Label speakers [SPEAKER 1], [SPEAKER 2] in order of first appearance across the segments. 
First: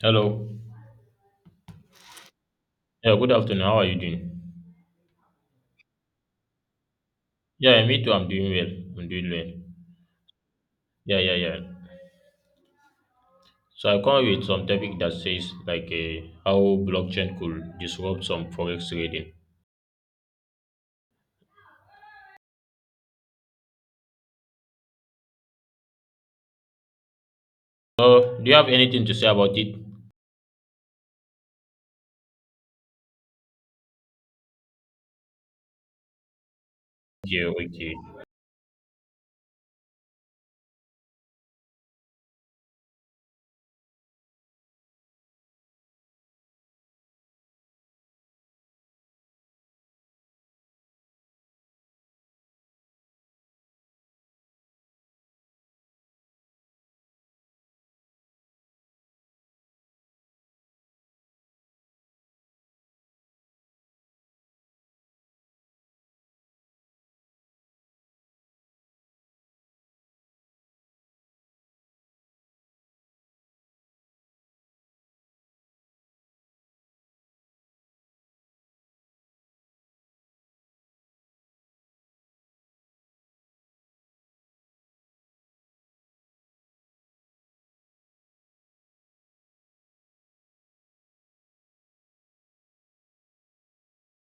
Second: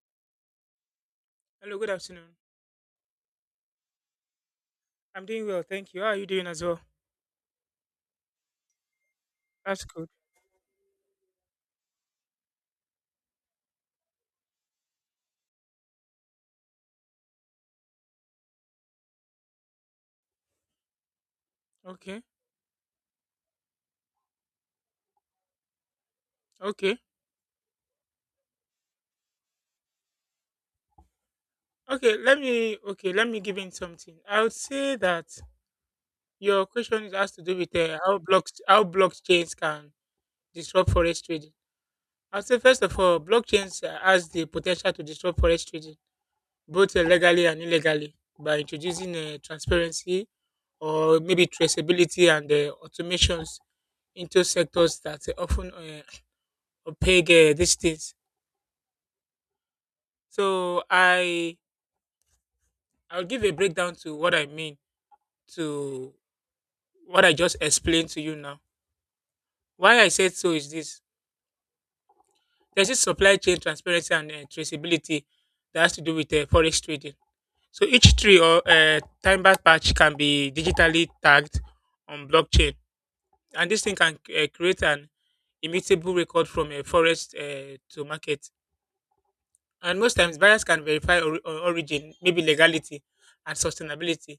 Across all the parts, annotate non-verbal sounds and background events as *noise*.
[SPEAKER 1] Hello.
[SPEAKER 2] Hello, good afternoon.
[SPEAKER 1] Yeah, good afternoon. How are you doing?
[SPEAKER 2] I'm doing well, thank you. How are you doing as well?
[SPEAKER 1] Yeah, me too. I'm doing well. I'm doing well.
[SPEAKER 2] That's good.
[SPEAKER 1] Yeah, yeah, yeah. So I come with some topic that says how blockchain could disrupt some forex trading.
[SPEAKER 2] Okay, okay,
[SPEAKER 1] So do you have anything to say about it?
[SPEAKER 2] okay. Let me give in something. I would say that your question has to
[SPEAKER 1] Yeah,
[SPEAKER 2] do with
[SPEAKER 1] okay.
[SPEAKER 2] how blockchains can disrupt forex trading. I'd say first of all, blockchains has the potential to disrupt forex trading both legally and illegally by introducing transparency or maybe traceability and automations into sectors that often *clears throat* opaque these days. So I I'll give a breakdown to what I mean to what I just explained to you now. Why I said so is this, there's this supply chain transparency and traceability that has to do with forex trading. So each tree or timber patch can be digitally tagged on blockchain, and this thing can create an immutable record from a forest to market. And most times, buyers can verify or origin, maybe legality and sustainability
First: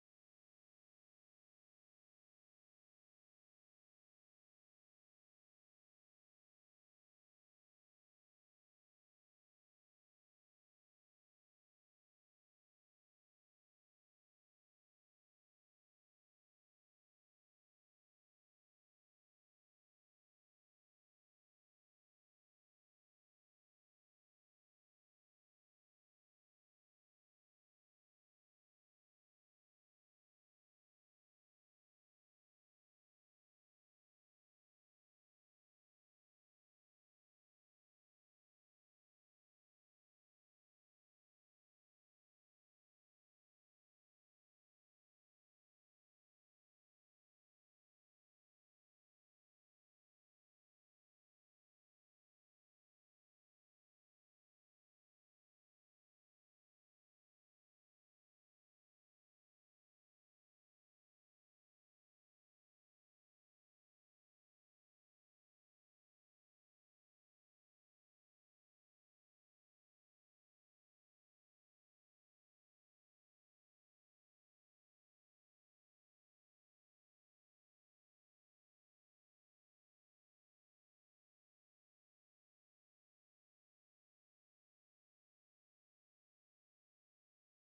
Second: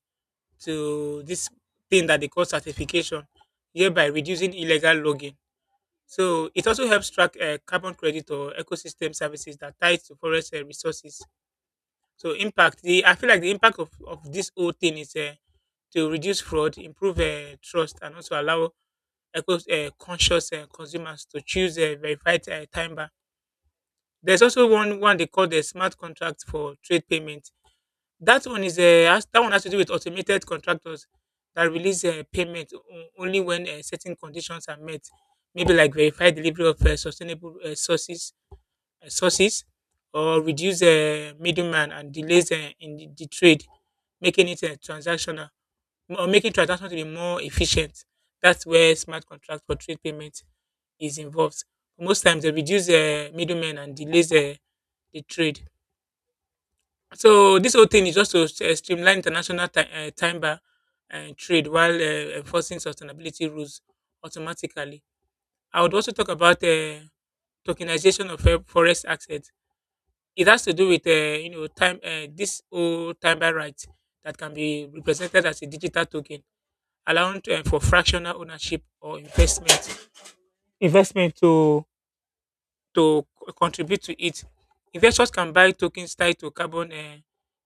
[SPEAKER 2] to this thing that they call certification, hereby reducing illegal logging. So it also helps track carbon credit or ecosystem services that ties to forest resources. So impact, I feel like the impact of this whole thing is to reduce fraud, improve trust, and also allow eco conscious consumers to choose a verified timer. There's also one they call the smart contract for trade payment. That one has to do with automated contractors that release payment only when certain conditions are met, maybe like verified delivery of sustainable sources, or reduce middleman and delays in the trade, making it transactional or making transactions to be more efficient. That's where smart contract for trade payment is involved. Most times, they reduce middlemen and delays the trade. So this whole thing is just to streamline international timber and trade while enforcing sustainability rules automatically. I would also talk about tokenization of forest assets. It has to do with you know time this whole timber right that can be represented as a digital token, allowing for fractional ownership or investment contribute to it. Investors can buy tokens tied to carbon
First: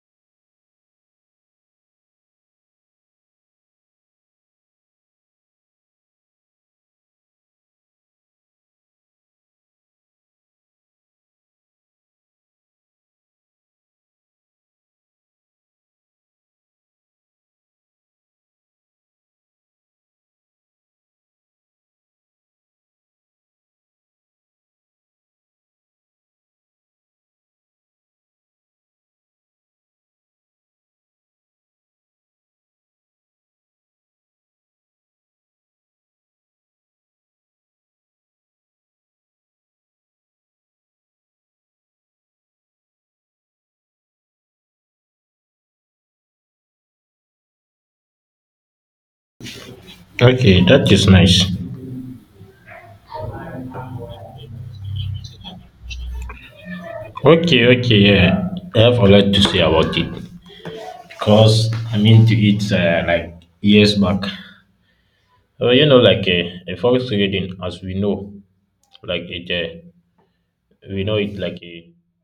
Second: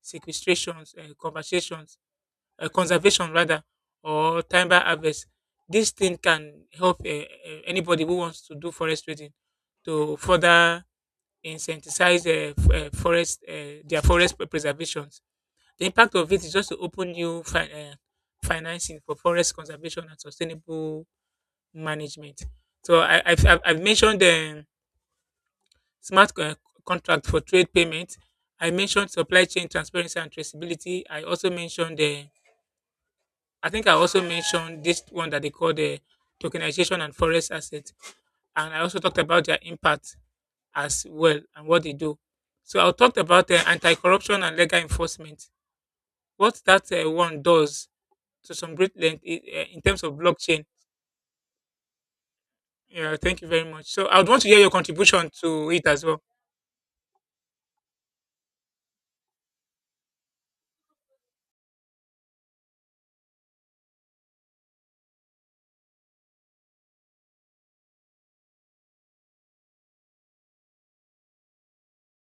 [SPEAKER 2] sequestrations, conversations conservation rather, or timber harvest. This thing can help anybody who wants to do forest trading to further incentivize f- forest their forest preservations. The impact of it is just to open new financing for forest conservation and sustainable management. So I, I've mentioned the smart co- contract for trade payment. I mentioned supply chain transparency and traceability. I think I also mentioned this one that they call the tokenization and forest asset. And I also talked about their impact as well and what they do. So I talked about anti-corruption and legal enforcement. What that one does to some great length in terms of
[SPEAKER 1] Okay,
[SPEAKER 2] blockchain.
[SPEAKER 1] that is nice.
[SPEAKER 2] Yeah, thank you very much. So I would want to hear your contribution to it as well.
[SPEAKER 1] Okay, okay, yeah. I have a lot to say about it because I'm into it like years back. You know, a forex trading, as we know, like it we know it like a,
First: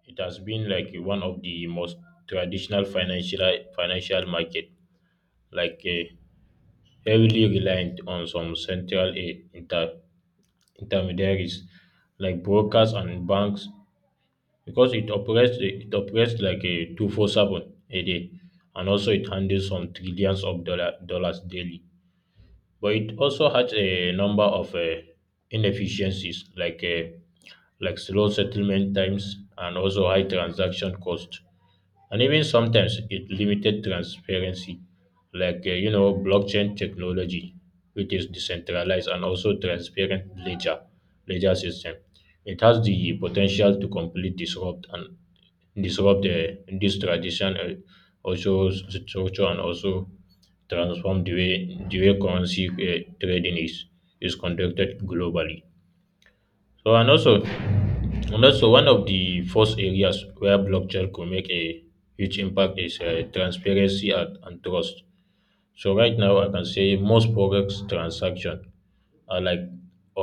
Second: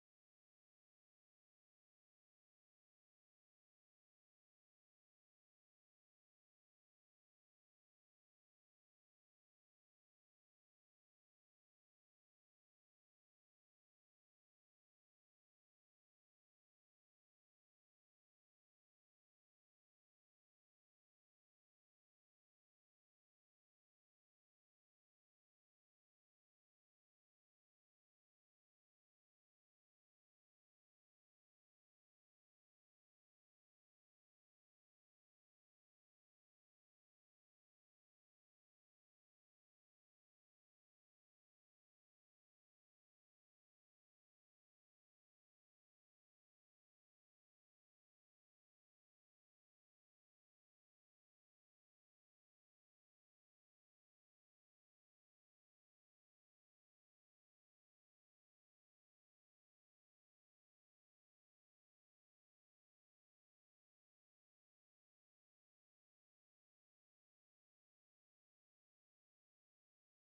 [SPEAKER 1] it has been like a- one of the most traditional financial market like a heavily reliant on some central a intermediaries like brokers and banks because it operates like a 24/7 a day, and also it handles some trillions of dollars daily, but it also has a number of inefficiencies like slow settlement times and also high transaction cost, and even sometimes it limited transparency, you know, blockchain technology, which is decentralized and also transparent ledger system, it has the potential to completely disrupt this tradition also structure, and also transform the way currency trading is conducted globally. So, and also one of the first areas where blockchain could make a huge impact is transparency and trust. So right now I can say most products transaction are like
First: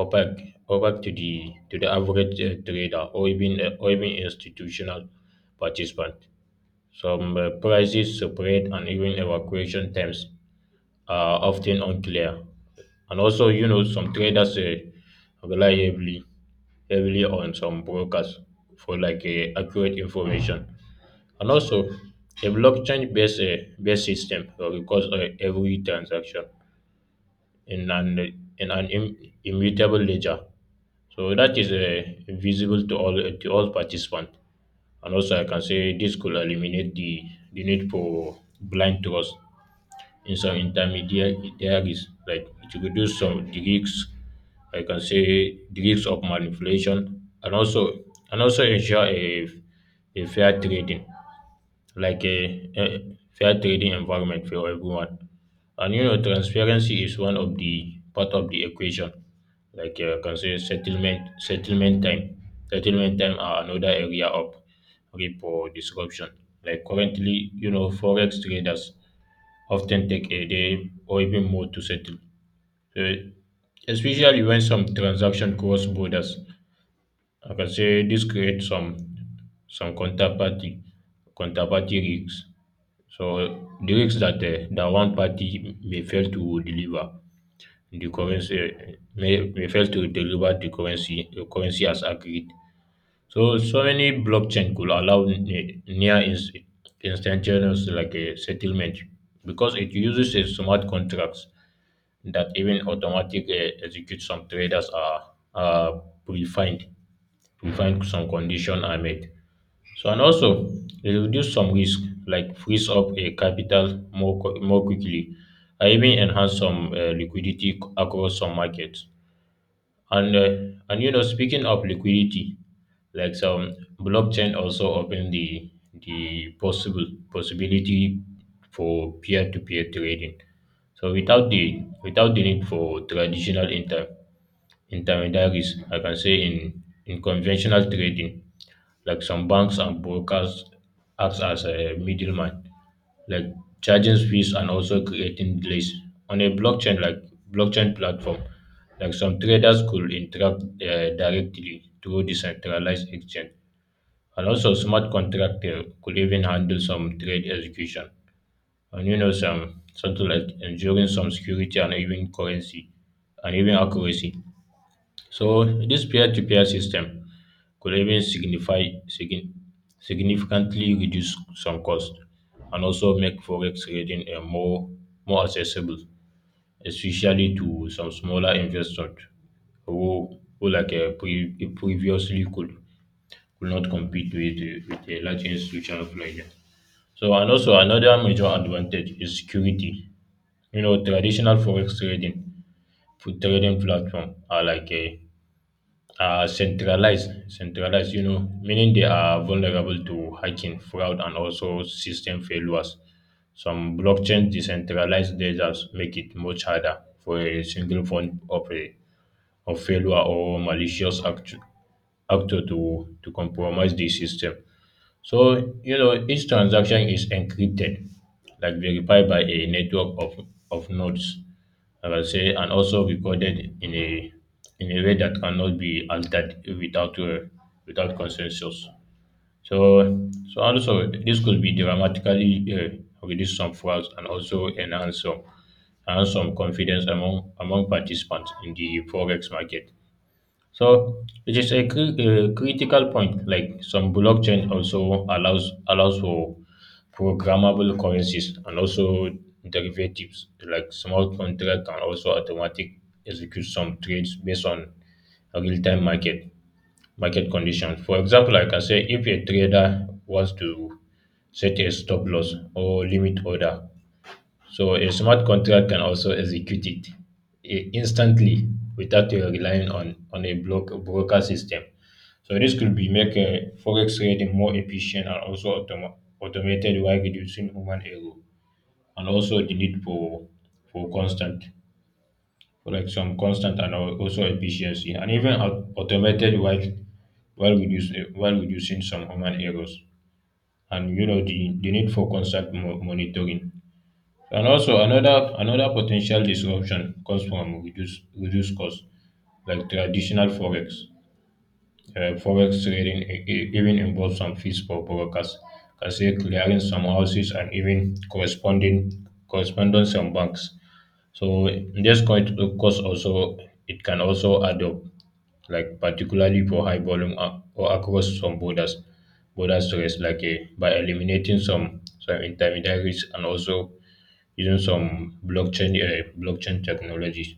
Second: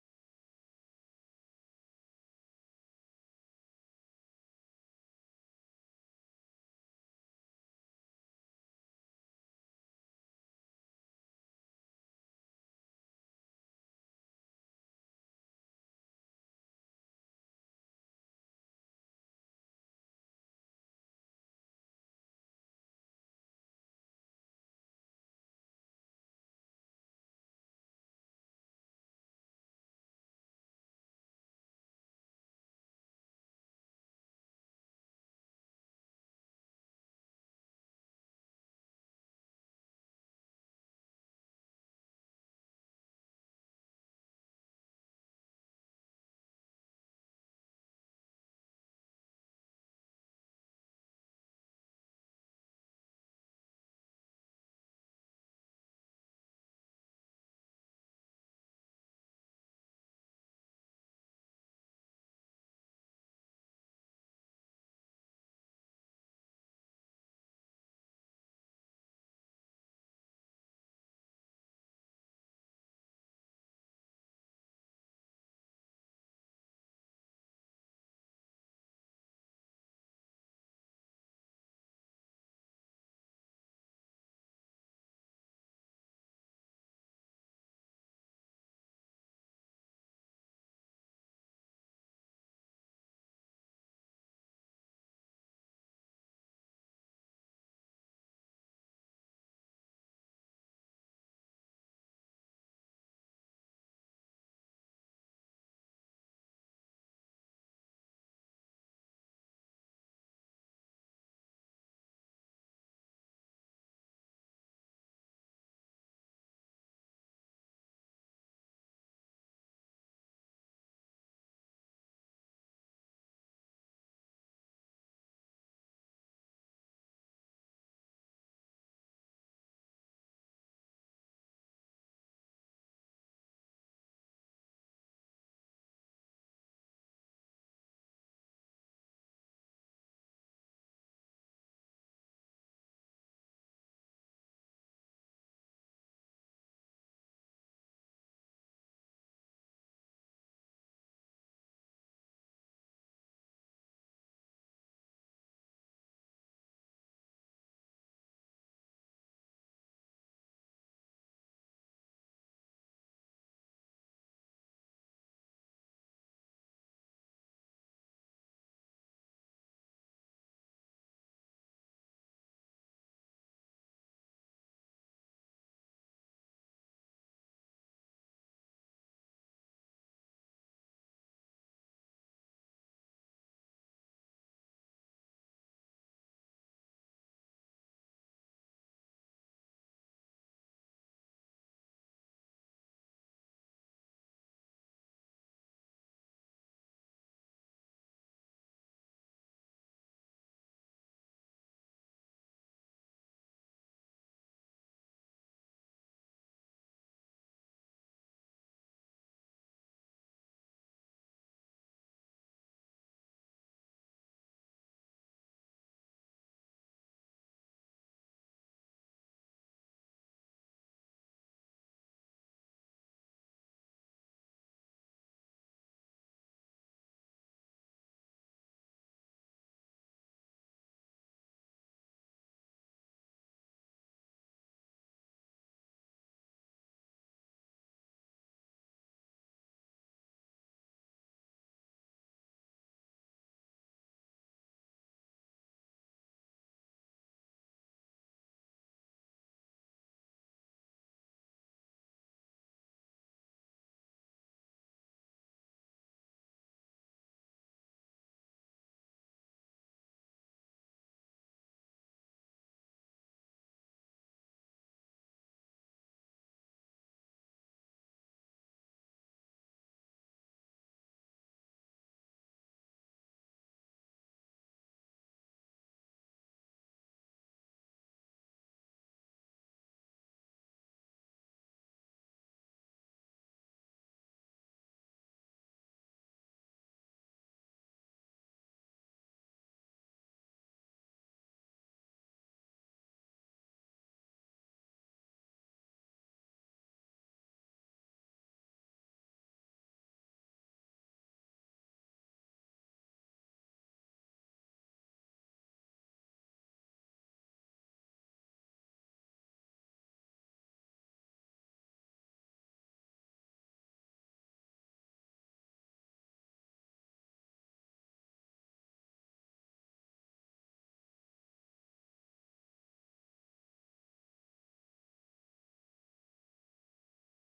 [SPEAKER 1] opaque to the average trader, or even institutional participant. Some prices, separate, and even evacuation terms are often unclear. And also, you know, some traders rely heavily on some brokers for accurate information. And also, a blockchain-based based system records every transaction in an in an immutable ledger. So that is visible to all participants. And also, I can say this could eliminate the need for blind trust in some intermediaries. Like it reduce some the risks, I can say the risks of manipulation, and also ensure a fair trading a fair trading environment for everyone. And you know, transparency is one of the part of the equation. Consider settlement time. Settlement time are another area of repo disruption. Like currently, you know, forex traders often take a day or even more to settle. So, especially when some transaction cross borders, I can say this creates some some counterparty counterparty risks. So the risks that that one party may fail to deliver the currency, may fail to deliver the currency as agreed. So so many blockchain could allow near instantaneous like a settlement because it uses a smart contracts that even automatic execute some traders are predefined. We find some condition are met. So and also they reduce some risk like freeze up a capital more quickly and even enhance some liquidity across some markets. And you know, speaking of liquidity, like some blockchain also open the possible possibility for peer to peer trading. So without the need for traditional intermediaries, I can say in conventional trading. Like some banks and brokers act as a middleman, like charging fees and also creating delays. On a blockchain blockchain platform, like some traders could interact directly through decentralized exchange. And also smart contract could even handle some trade execution. And you know some something like ensuring some security, and even currency, and even accuracy. So this peer-to-peer system could even significantly reduce some cost, and also make forex trading more accessible, especially to some smaller investors who previously could not compete with with a large institutional player. So and also another major advantage is security. You know, traditional forex trading platform are like a are centralized, you know, meaning they are vulnerable to hacking, fraud, and also system failures. Some blockchain decentralized ledgers make it much harder for a single form of a of failure or malicious actor to compromise the system. So, you know, each transaction is encrypted, like verified by a network of nodes, I will say, and also recorded in a way that cannot be altered without without consensus. So, so also this could be dramatically reduce some frauds, and also enhance some confidence among participants in the forex market. So it is a, a critical point. Like some blockchain also allows for programmable currencies, and also derivatives. Like small contract can also automatic execute some trades based on real time market conditions. For example, like I can say if a trader wants to set a stop loss or limit order, so a smart contract can also execute it instantly without you relying on a block broker system. So this could be make forex trading more efficient, and also automated, while reducing human error and also the need for constant for like some constant and al- also efficiency, and even automated, while reducing some human errors, and you know the need for constant monitoring. And also another potential disruption comes from reduced costs, like traditional forex. Forex trading even involves some fees for brokers, cashier clearing some houses, and even corresponding correspondence some banks. So this cost also it can also add up, like particularly for high volume or across some borders, border stress, by eliminating some intermediaries and also using some blockchain technologies.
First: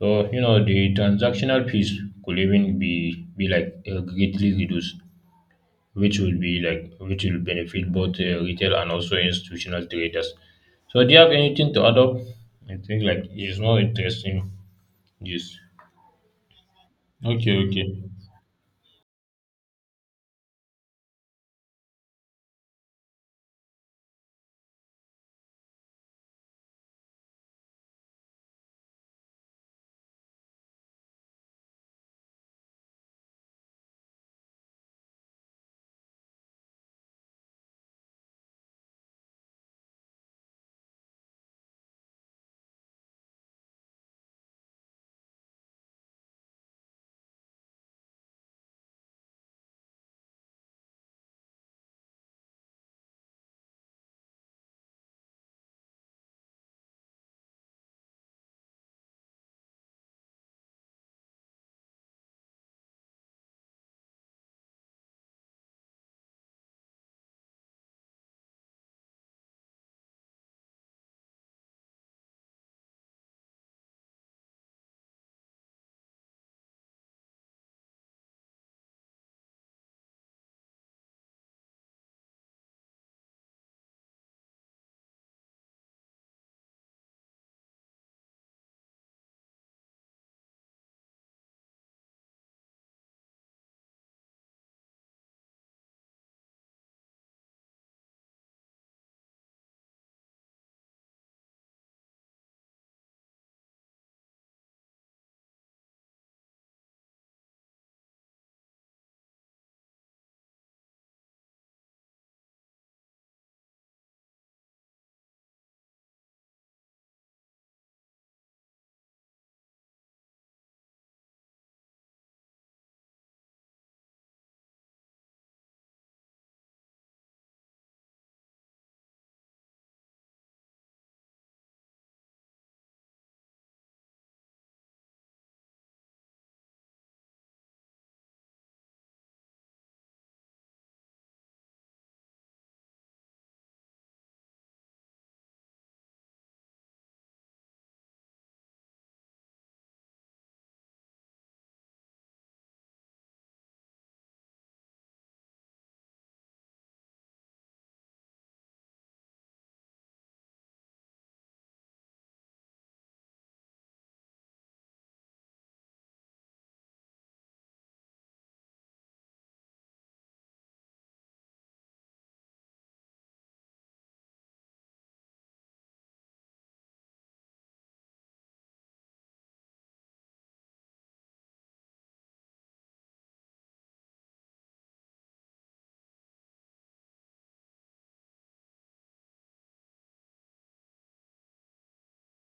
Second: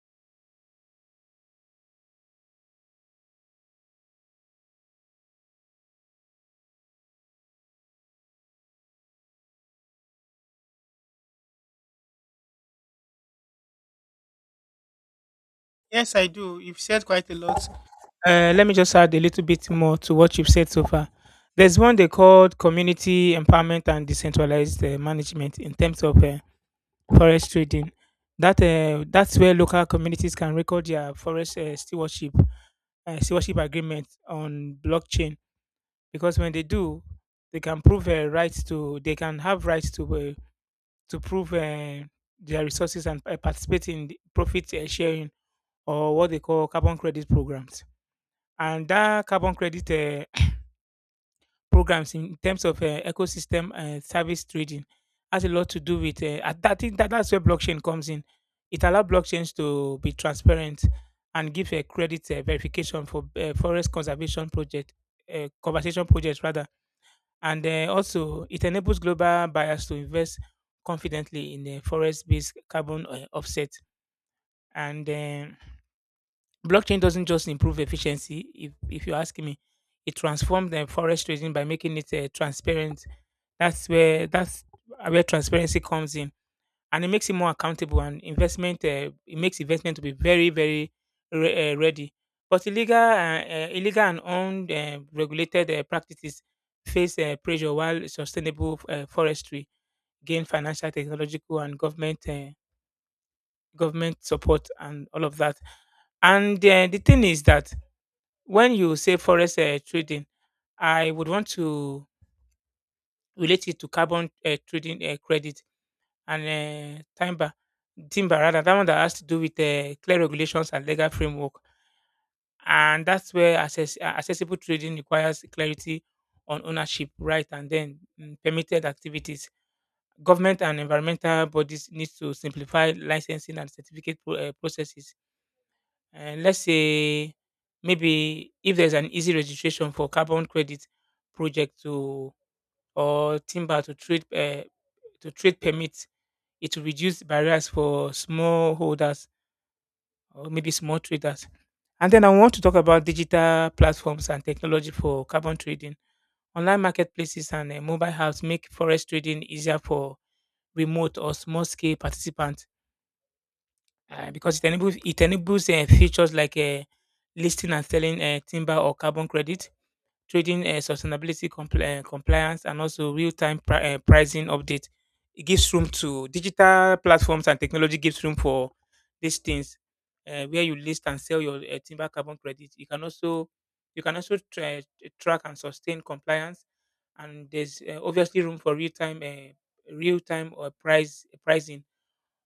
[SPEAKER 1] So you know the transactional fees could even be greatly reduced, which will be which will benefit both retail and also institutional traders. So do you have anything to add up? I think like it's more interesting. Yes.
[SPEAKER 2] Yes, I do. You've said quite a
[SPEAKER 1] Okay.
[SPEAKER 2] lot.
[SPEAKER 1] Okay.
[SPEAKER 2] Let me just add a little bit more to what you've said so far. There's one they called community empowerment and decentralized management in terms of forest trading. That's where local communities can record their forest stewardship agreement on blockchain, because when they do, they can have rights to prove their resources and participate in the profit sharing or what they call carbon credit programs. And that carbon credit programs in terms of ecosystem service trading has a lot to do with uh. I think that that's where blockchain comes in. It allows blockchains to be transparent and give a credit verification for conservation projects rather, and also it enables global buyers to invest confidently in the forest-based carbon offset. And Blockchain doesn't just improve efficiency. If you ask me, it transformed the forest trading by making it transparent. That's where transparency comes in, and it makes it more accountable. And investment, it makes investment to be very, very ready. But illegal and owned regulated practices face pressure, while sustainable forestry gain financial, technological, and government support and all of that. And the thing is that when you say forest trading, I would want to relate it to carbon trading credit and uh, timber, timber rather, that one that has to do with clear regulations and legal framework. And that's where accessible trading requires clarity on ownership, right, and then permitted activities. Government and environmental bodies need to simplify licensing and certificate processes. And let's say maybe if there's an easy registration for carbon credit project to or timber to trade permits, it will reduce barriers for small holders or maybe small traders. And then I want to talk about digital platforms and technology for carbon trading. Online marketplaces and mobile apps make forest trading easier for remote or small scale participants, because it enables features like listing and selling timber or carbon credits, trading sustainability compliance, and also pricing update. It gives room to digital platforms, and technology gives room for these things, where you list and sell your timber carbon credit. You can also track and sustain compliance, and there's obviously room for real-time real-time or price pricing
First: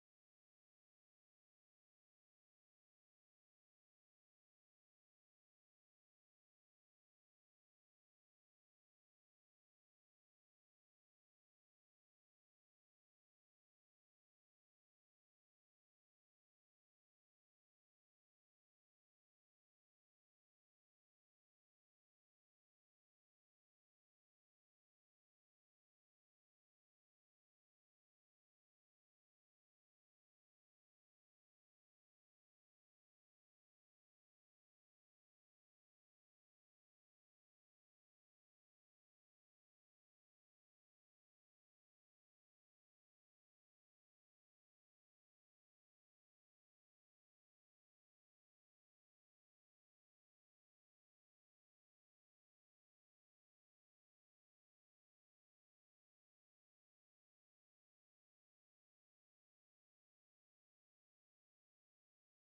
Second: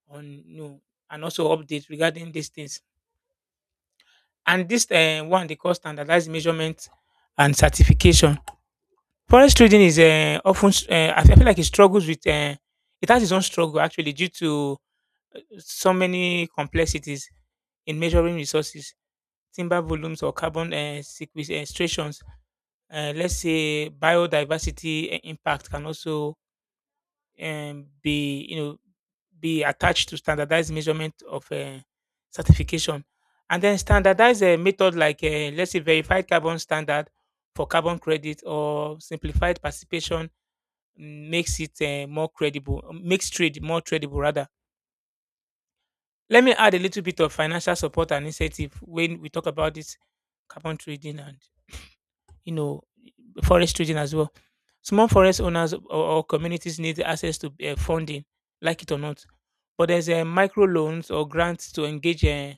[SPEAKER 2] on new and also updates regarding these things. And this one they call standardized measurement and certification. Forest trading is I feel like it struggles with, it has its own struggle actually due to so many complexities in measuring resources, timber volumes or carbon sequestrations. Let's say biodiversity impact can also be, you know, be attached to standardized measurement of certification. And then standardized method like, let's say, verified carbon standard for carbon credit or simplified participation makes it more credible, makes trade more tradable rather. Let me add a little bit of financial support and incentive when we talk about this carbon trading and, you know, forest trading as well. Small forest owners or communities need access to funding, like it or not. But there's micro loans or grants to engage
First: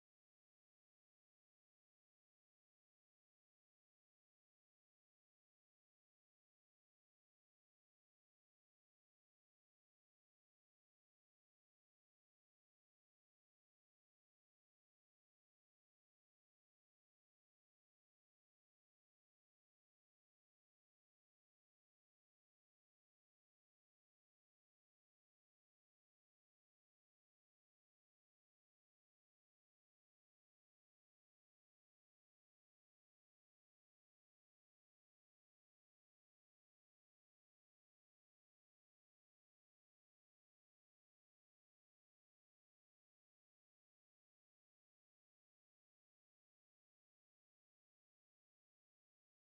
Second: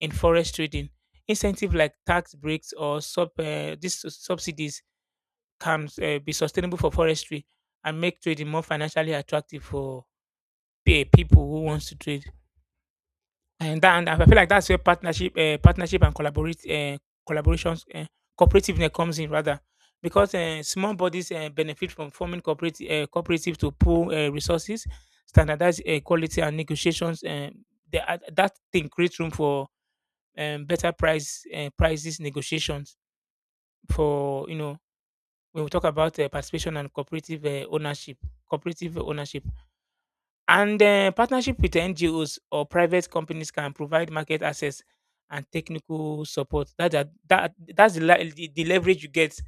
[SPEAKER 2] in forest trading. Incentive like tax breaks or sub these subsidies can be sustainable for forestry and make trading more financially attractive for people who wants to trade. And that, and I feel like that's where partnership and collaborations, cooperativeness comes in rather, because small bodies benefit from forming cooperative to pool resources, standardize quality and negotiations. That thing creates room for better prices negotiations for, you know, when we talk about participation and cooperative ownership. And partnership with NGOs or private companies can provide market access and technical support. That's the leverage you get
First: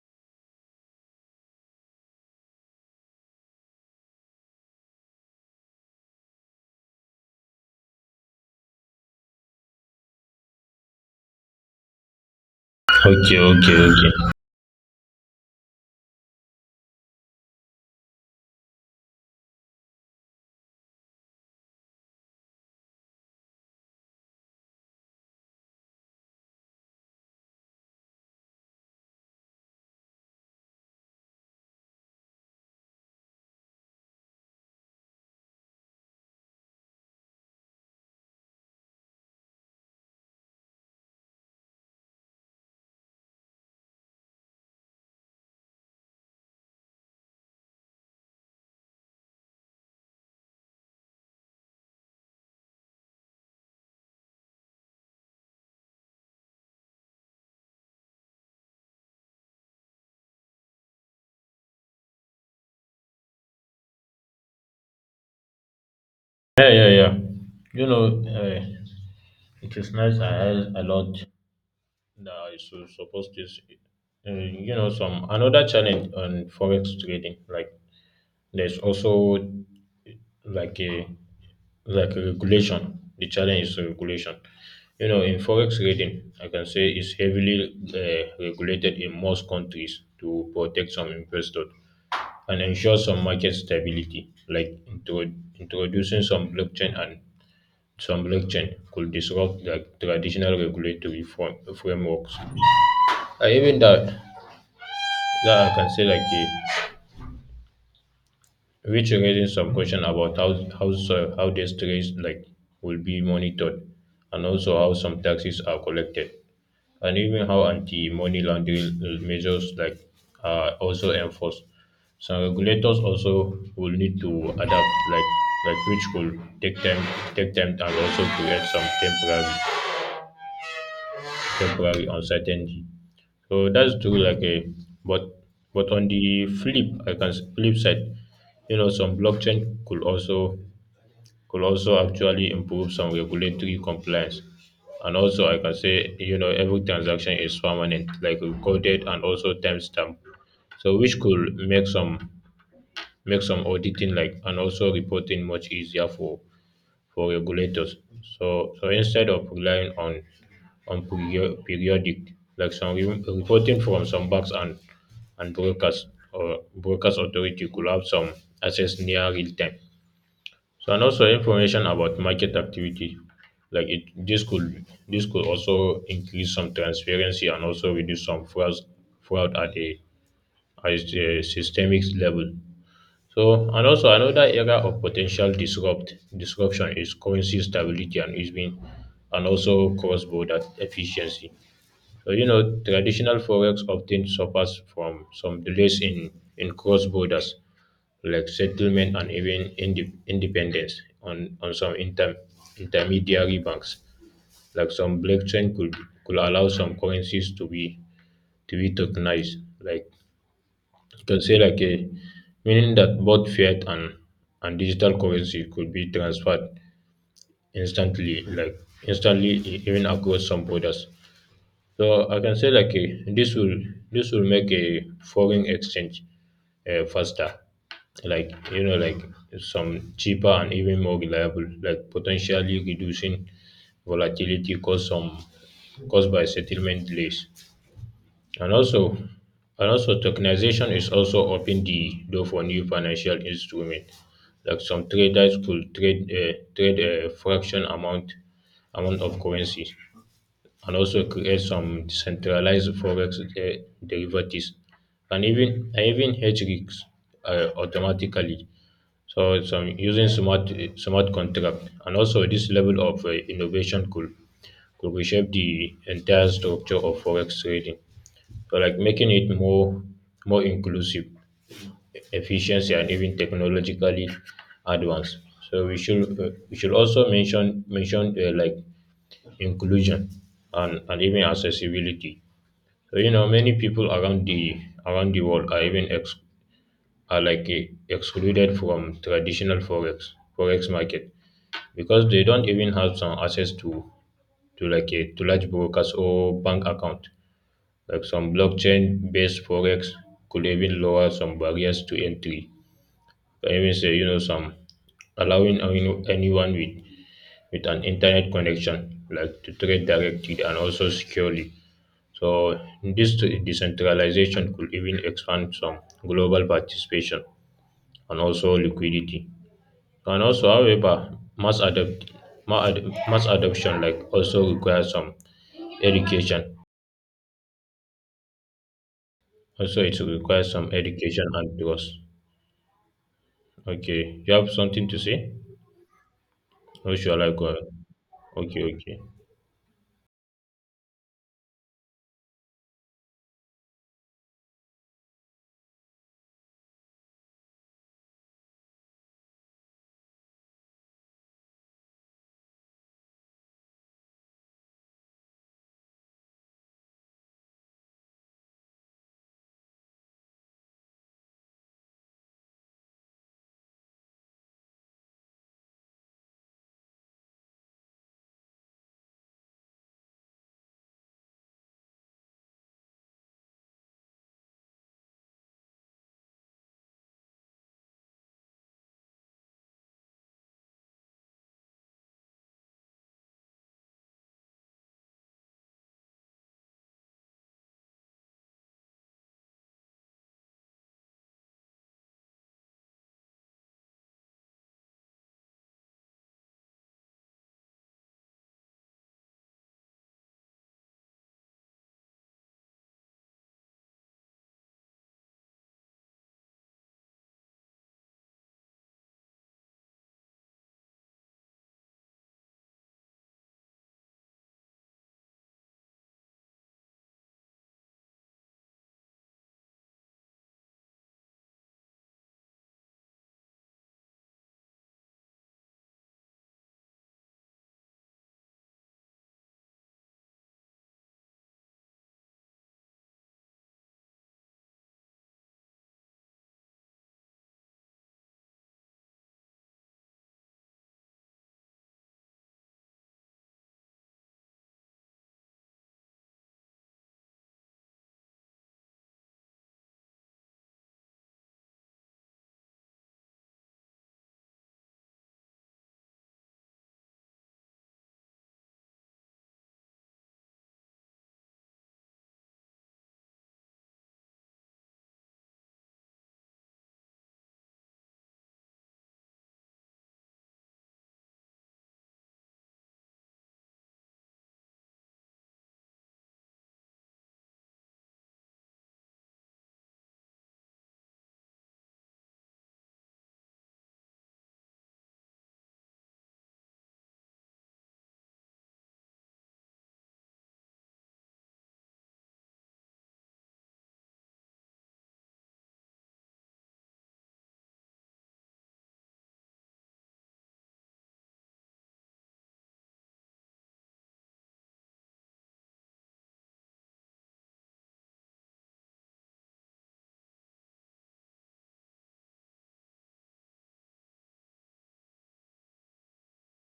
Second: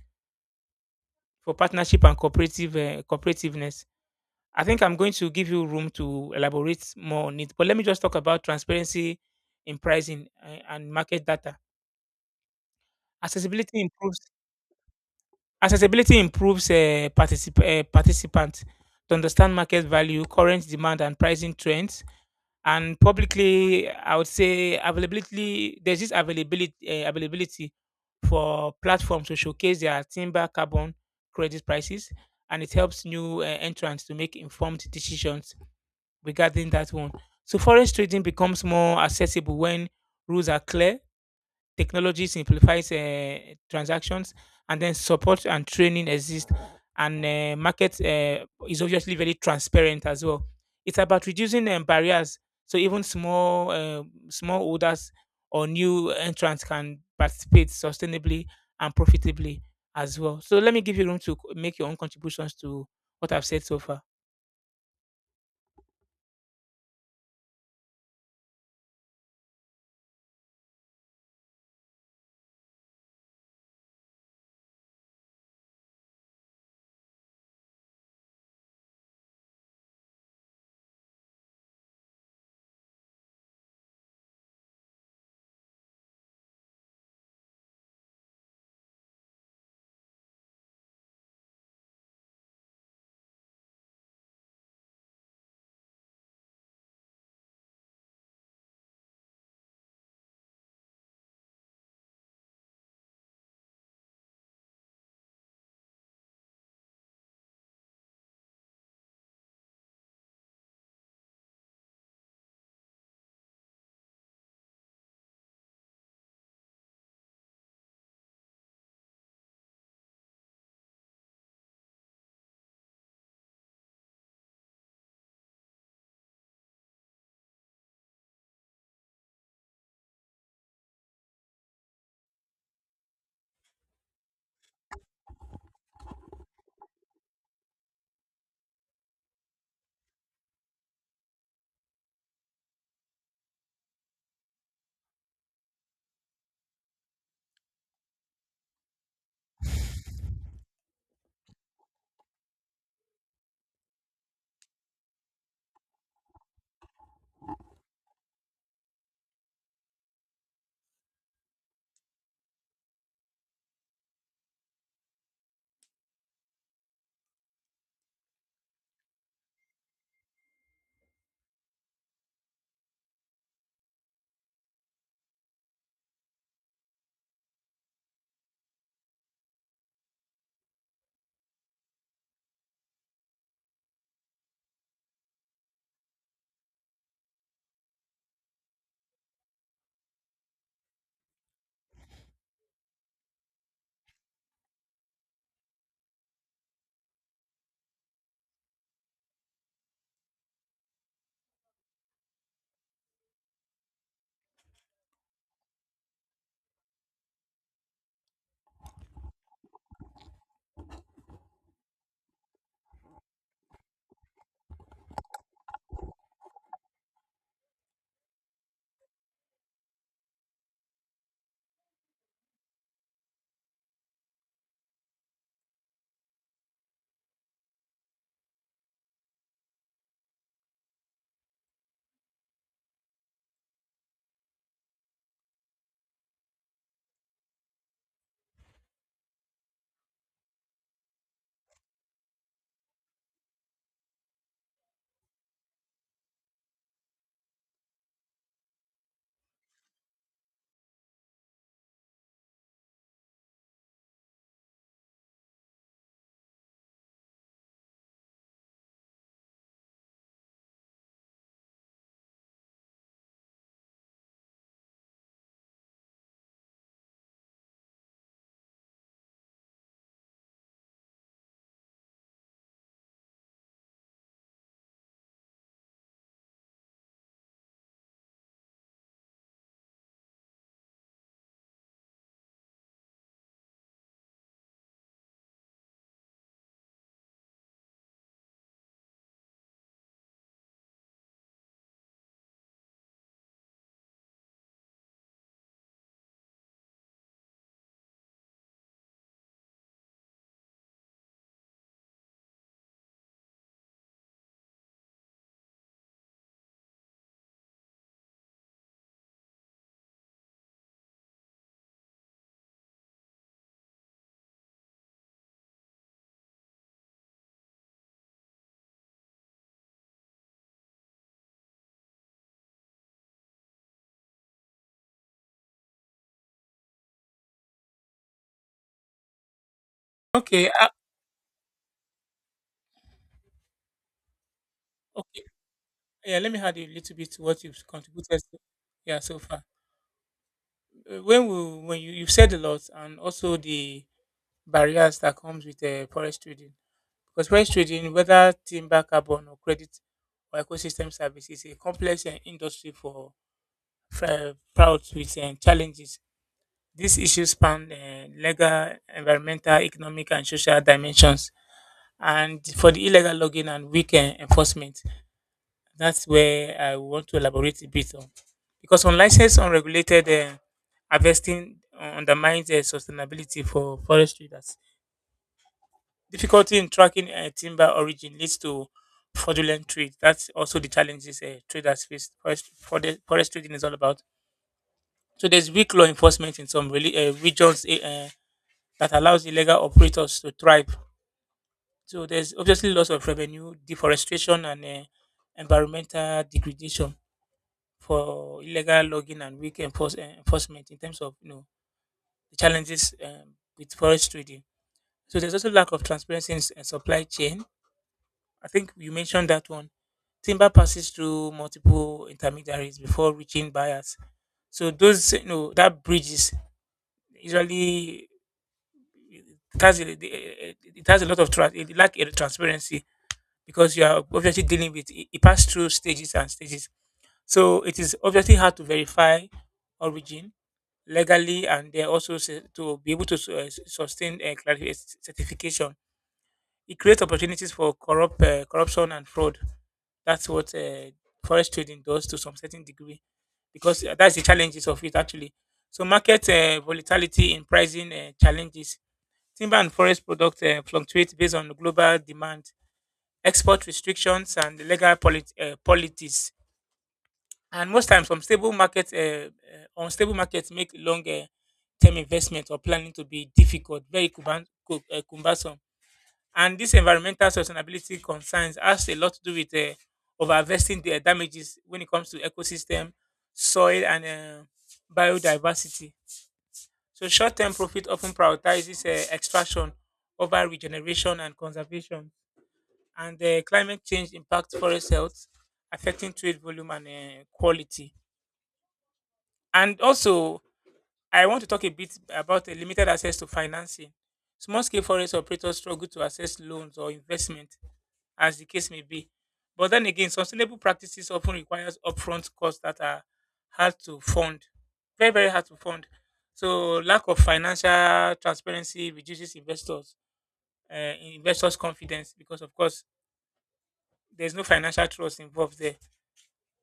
[SPEAKER 2] for partnership and cooperativeness. I think I'm going to give you room to elaborate more on it, but let me just talk about transparency in pricing and market data.
[SPEAKER 1] Okay. Okay.
[SPEAKER 2] Accessibility improves
[SPEAKER 1] Okay.
[SPEAKER 2] Accessibility improves participants to understand market value, current demand, and pricing trends. And publicly, I would say, availability there's this availability availability for platforms to showcase their timber carbon credit prices, and it helps new entrants to make informed decisions regarding that one. So forest trading becomes more accessible when rules are clear. Technology simplifies transactions, and then support and training exist, and market is obviously very transparent as well. It's about reducing barriers, so even small holders or new entrants can participate sustainably and profitably as well. So let me give you room to make your own contributions to what I've said so far.
[SPEAKER 1] Yeah. Yeah. Yeah. You know, it is nice. I heard a lot. No, it's supposed to. Uh, you know, some another challenge on forex trading. Like there's also like a like a regulation. The challenge is regulation. You know, in forex trading, I can say it's heavily regulated in most countries to protect some investors and ensure some market stability. Like introducing some blockchain and some blockchain could disrupt the traditional regulatory frameworks. And even that, that I can say which raises some question about how soil how this trace like will be monitored, and also how some taxes are collected, and even how anti-money laundering measures like are also enforced. Some regulators also will need to adapt like which will take time take time, and also create some temporary uncertainty. So that's true. Like a, but but on the flip, I can s- flip side, you know, some blockchain could also actually improve some regulatory compliance. And also, I can say, you know, every transaction is permanent, like recorded and also timestamped. So which could make some auditing like, and also reporting much easier for regulators. So, so instead of relying on periodic like some reporting from some banks and brokers, or brokers authority could have some access near real time. So and also information about market activity, like it this could also increase some transparency and also reduce some fraud at a systemic level. So and also another area of potential disruption is currency stability and easing, and also cross border efficiency. So you know traditional forex often suffers from some delays in cross borders like settlement, and even independence on some intermediary banks. Like some blockchain could allow some currencies to be tokenized, like you can say like a meaning that both fiat and digital currency could be transferred instantly, like instantly even across some borders. So I can say this will make a foreign exchange faster, like you know like some cheaper, and even more reliable, like potentially reducing volatility caused by settlement delays. And also, and also tokenization is also open the door for new financial instruments. Like some traders could trade a fraction amount of currency, and also create some decentralized forex derivatives, and even hedge risks automatically. So some using smart contract, and also this level of innovation could reshape the entire structure of forex trading. So like making it more inclusive, efficiency, and even technologically advanced. So we should also mention like inclusion, and even accessibility. So you know many people around the world are are like excluded from traditional forex market because they don't even have some access to like a to large brokers or bank account. Like some blockchain-based forex could even lower some barriers to entry. I even say, you know, some allowing anyone with an internet connection like to trade directly and also securely. So this decentralization could even expand some global participation and also liquidity. And also, however, mass adapt ma- ad- mass adoption like also requires some education. Also, it
[SPEAKER 2] Okay,
[SPEAKER 1] requires
[SPEAKER 2] uh,
[SPEAKER 1] some education and trust. Okay, you have something to
[SPEAKER 2] okay.
[SPEAKER 1] say?
[SPEAKER 2] Yeah, let me add a little
[SPEAKER 1] Or
[SPEAKER 2] bit to
[SPEAKER 1] shall I
[SPEAKER 2] what
[SPEAKER 1] go ahead?
[SPEAKER 2] you've contributed. To.
[SPEAKER 1] Okay,
[SPEAKER 2] Yeah,
[SPEAKER 1] okay.
[SPEAKER 2] so far. When you, you've said a lot, and also the barriers that comes with forest trading, because forest trading, whether timber, carbon, or credit or ecosystem service, is a complex industry for bouts with challenges. These issues span legal, environmental, economic, and social dimensions. And for the illegal logging and weak enforcement, that's where I want to elaborate a bit on. Because unlicensed, unregulated harvesting undermines the sustainability for forestry. That's difficulty in tracking timber origin leads to fraudulent trade. That's also the challenges traders face. Forest trading is all about. So there's weak law enforcement in some regions that allows illegal operators to thrive. So there's obviously loss of revenue, deforestation, and environmental degradation for illegal logging and enforcement in terms of the challenges with forest trading. So there's also lack of transparency in supply chain. I think you mentioned that one. Timber passes through multiple intermediaries before reaching buyers. So those, that bridges usually. It has a, it has a it lack a transparency, because you are obviously dealing with it, it passed through stages and stages. So it is obviously hard to verify origin legally, and they also to be able to sustain a certification. It creates opportunities for corruption and fraud. That's what forest trading does to some certain degree, because that's the challenges of it actually. So market volatility in pricing challenges. Timber and forest products fluctuate based on global demand, export restrictions, and politics. And most times, unstable markets make longer term investment or planning to be difficult, very cumbersome. Cumbersome. And this environmental sustainability concerns has a lot to do with overinvesting the damages when it comes to ecosystem, soil, and biodiversity. So short-term profit often prioritizes extraction over regeneration and conservation. And climate change impacts forest health, affecting trade volume and quality. And also, I want to talk a bit about the limited access to financing. Small-scale forest operators struggle to access loans or investment, as the case may be. But then again, sustainable practices often requires upfront costs that are hard to fund, very, very hard to fund. So lack of financial transparency reduces investors' confidence because, of course, there's no financial trust involved there.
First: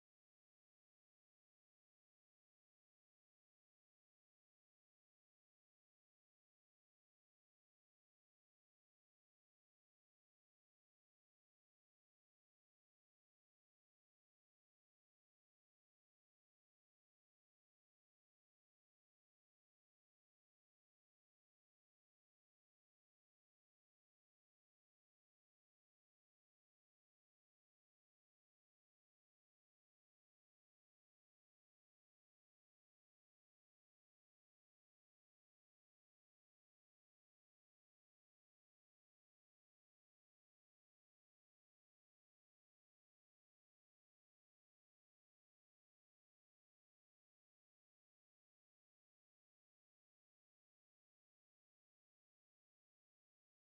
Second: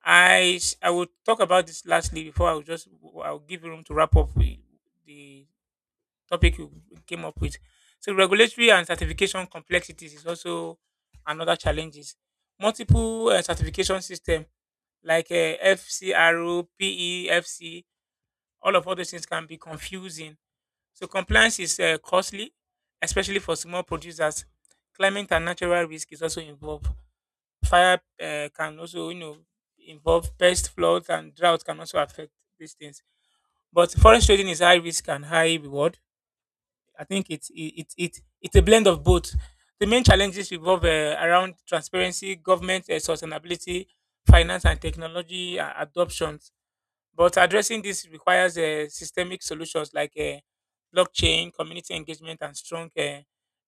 [SPEAKER 2] I will talk about this lastly before I'll give you room to wrap up with the topic you came up with. So regulatory and certification complexities is also another challenges. Multiple certification system like FCRO, PEFC, all of other things can be confusing. So compliance is costly, especially for small producers. Climate and natural risk is also involved. Fire can also, you know, involve pest, floods, and drought can also affect these things. But forest trading is high risk and high reward. I think it's it's a blend of both. The main challenges revolve around transparency, government sustainability, finance and technology adoptions. But addressing this requires systemic solutions like blockchain, community engagement, and strong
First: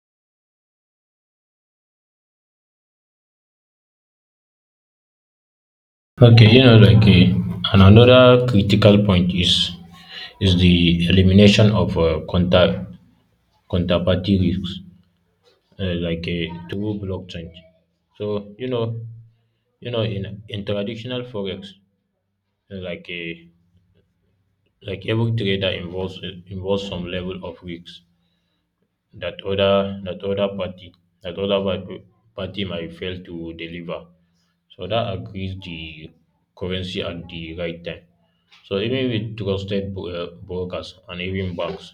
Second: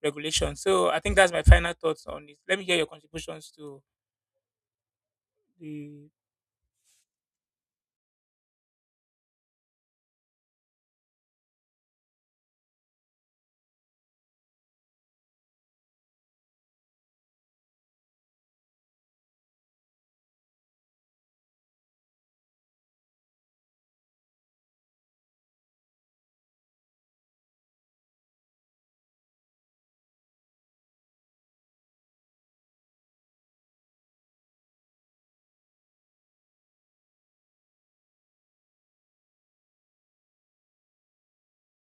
[SPEAKER 2] regulation. So I think that's my final thoughts on it. Let me hear your contributions to the.
[SPEAKER 1] Okay, you know, and another critical point is the elimination of counterparty risks, through blockchain. So you know, in traditional forex, uh, like uh, like every trader involves some level of risks. That other party that other par- party might fail to deliver. So that agrees the currency at the right time. So even with trusted brokers and even banks,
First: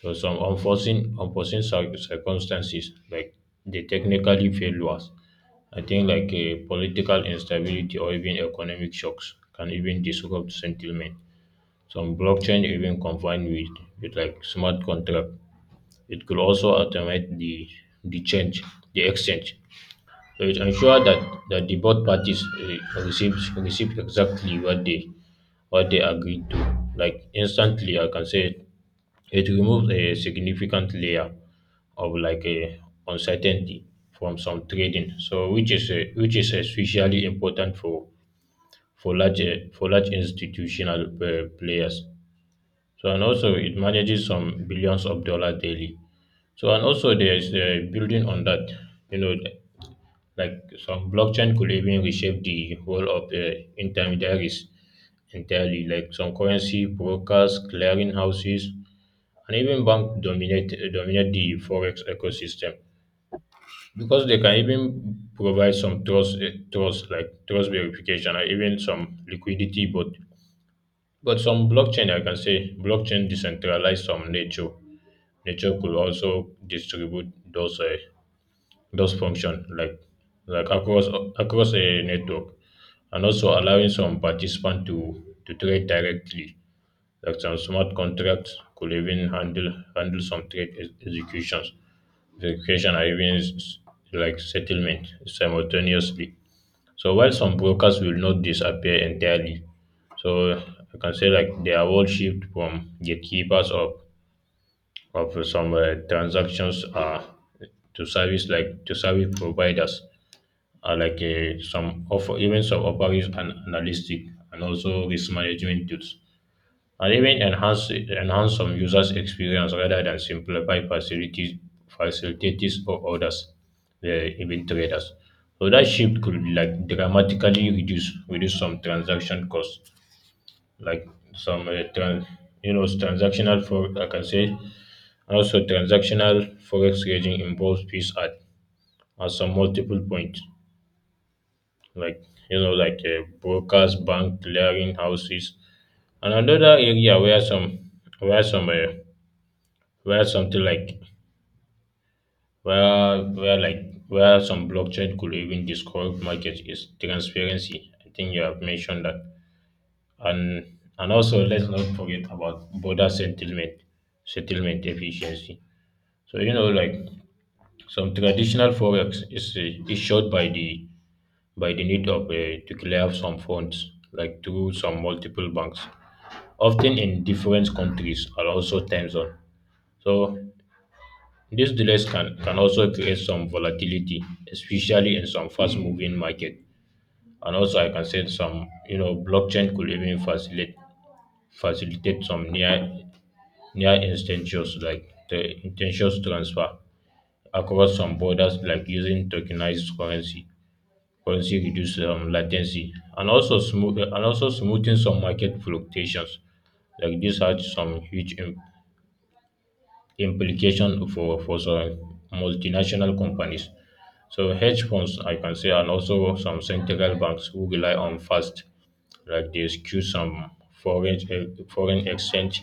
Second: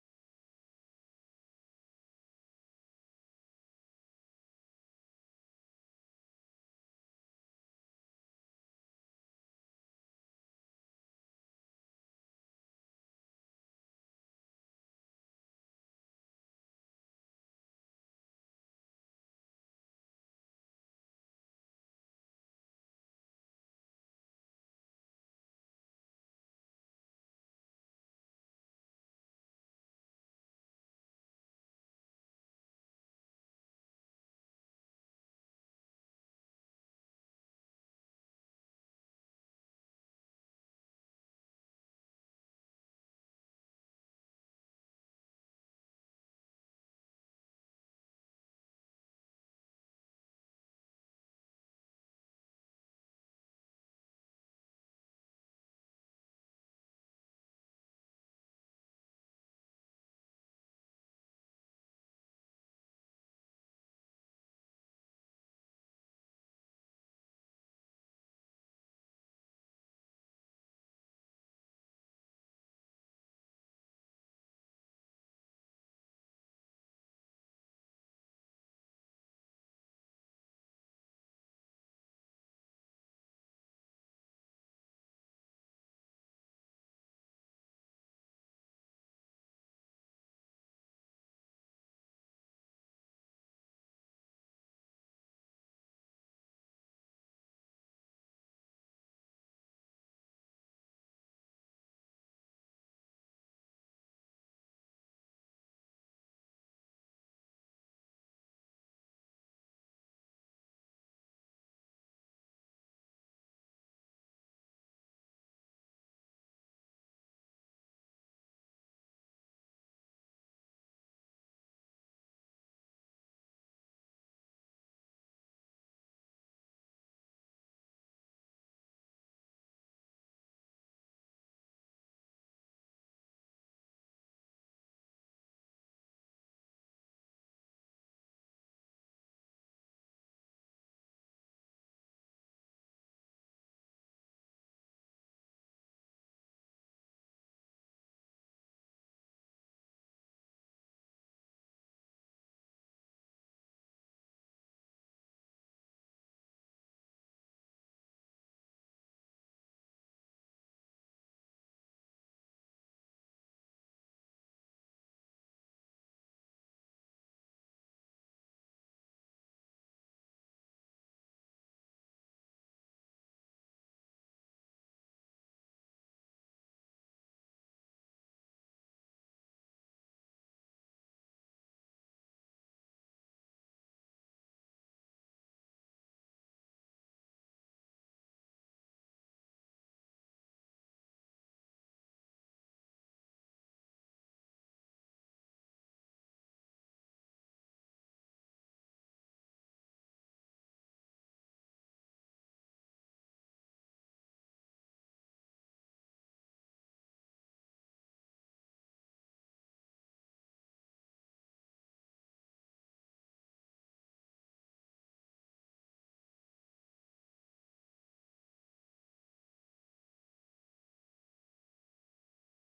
[SPEAKER 1] so some unforeseen circumstances like the technically failures, I think like political instability or even economic shocks can even disrupt sentiment. Some blockchain even combined with like smart contract. It could also automate the change, the exchange. So it ensures that, that the both parties receive exactly what they agreed to. Like instantly, I can say it, it removes a significant layer of like a uncertainty from some trading. So which is especially important for for large institutional players. So and also it manages some billions of dollars daily. So and also there's building on that, you know, like some blockchain could even reshape the whole of the intermediaries entirely, like some currency brokers, clearing houses, and even bank dominate the forex ecosystem because they can even provide some trust eh, trust like trust verification or even some liquidity, but some blockchain, I can say, blockchain decentralize some nature. Nature could also distribute those function like across a network, and also allowing some participant to trade directly. Like some smart contracts could even handle some trade executions, verification, and even settlement simultaneously so while some brokers will not disappear entirely, so I can say like their role shift from gatekeepers of some transactions to service providers are like some offer and analytic and also risk management tools and even enhance some users' experience rather than simplify facilities facilitators or others, the even traders. So that shift could like dramatically reduce some transaction costs, like some trans, you know transactional for I can say also transactional forex trading involves fees at some multiple points, like brokers, bank, clearing houses, and another area where some where some where something like where like where some blockchain could even describe market is transparency. I think you have mentioned that, and and also let's not forget about border settlement efficiency. So you know like some traditional forex is short by the need of to clear some funds like through some multiple banks, often in different countries and also time zone. So these delays can also create some volatility, especially in some fast moving market. And also I can say some, you know, blockchain could even facilitate some near instantaneous like the intentions transfer across some borders like using tokenized currency. Currency reduce latency and also smoothing some market fluctuations. Like this had some huge implication for some multinational companies. So hedge funds I can say and also some central banks who rely on fast like they skew some foreign exchange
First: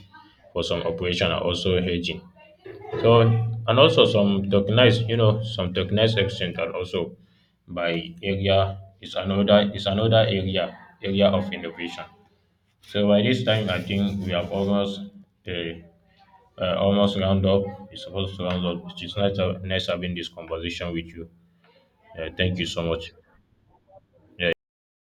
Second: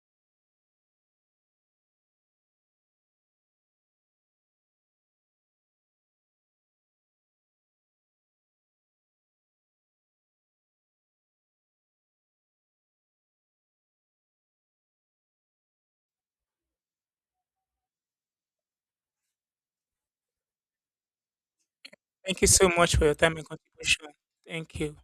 [SPEAKER 1] for some operation are also hedging. So and also some tokenized, you know, some tokenized exchange are also by area is another area area of innovation. So by this time I think we have almost uh, almost round up. It's supposed to round up. It's nice having this conversation with you.
[SPEAKER 2] Thank you
[SPEAKER 1] Thank you
[SPEAKER 2] so
[SPEAKER 1] so
[SPEAKER 2] much for
[SPEAKER 1] much.
[SPEAKER 2] your time and contribution. Thank you.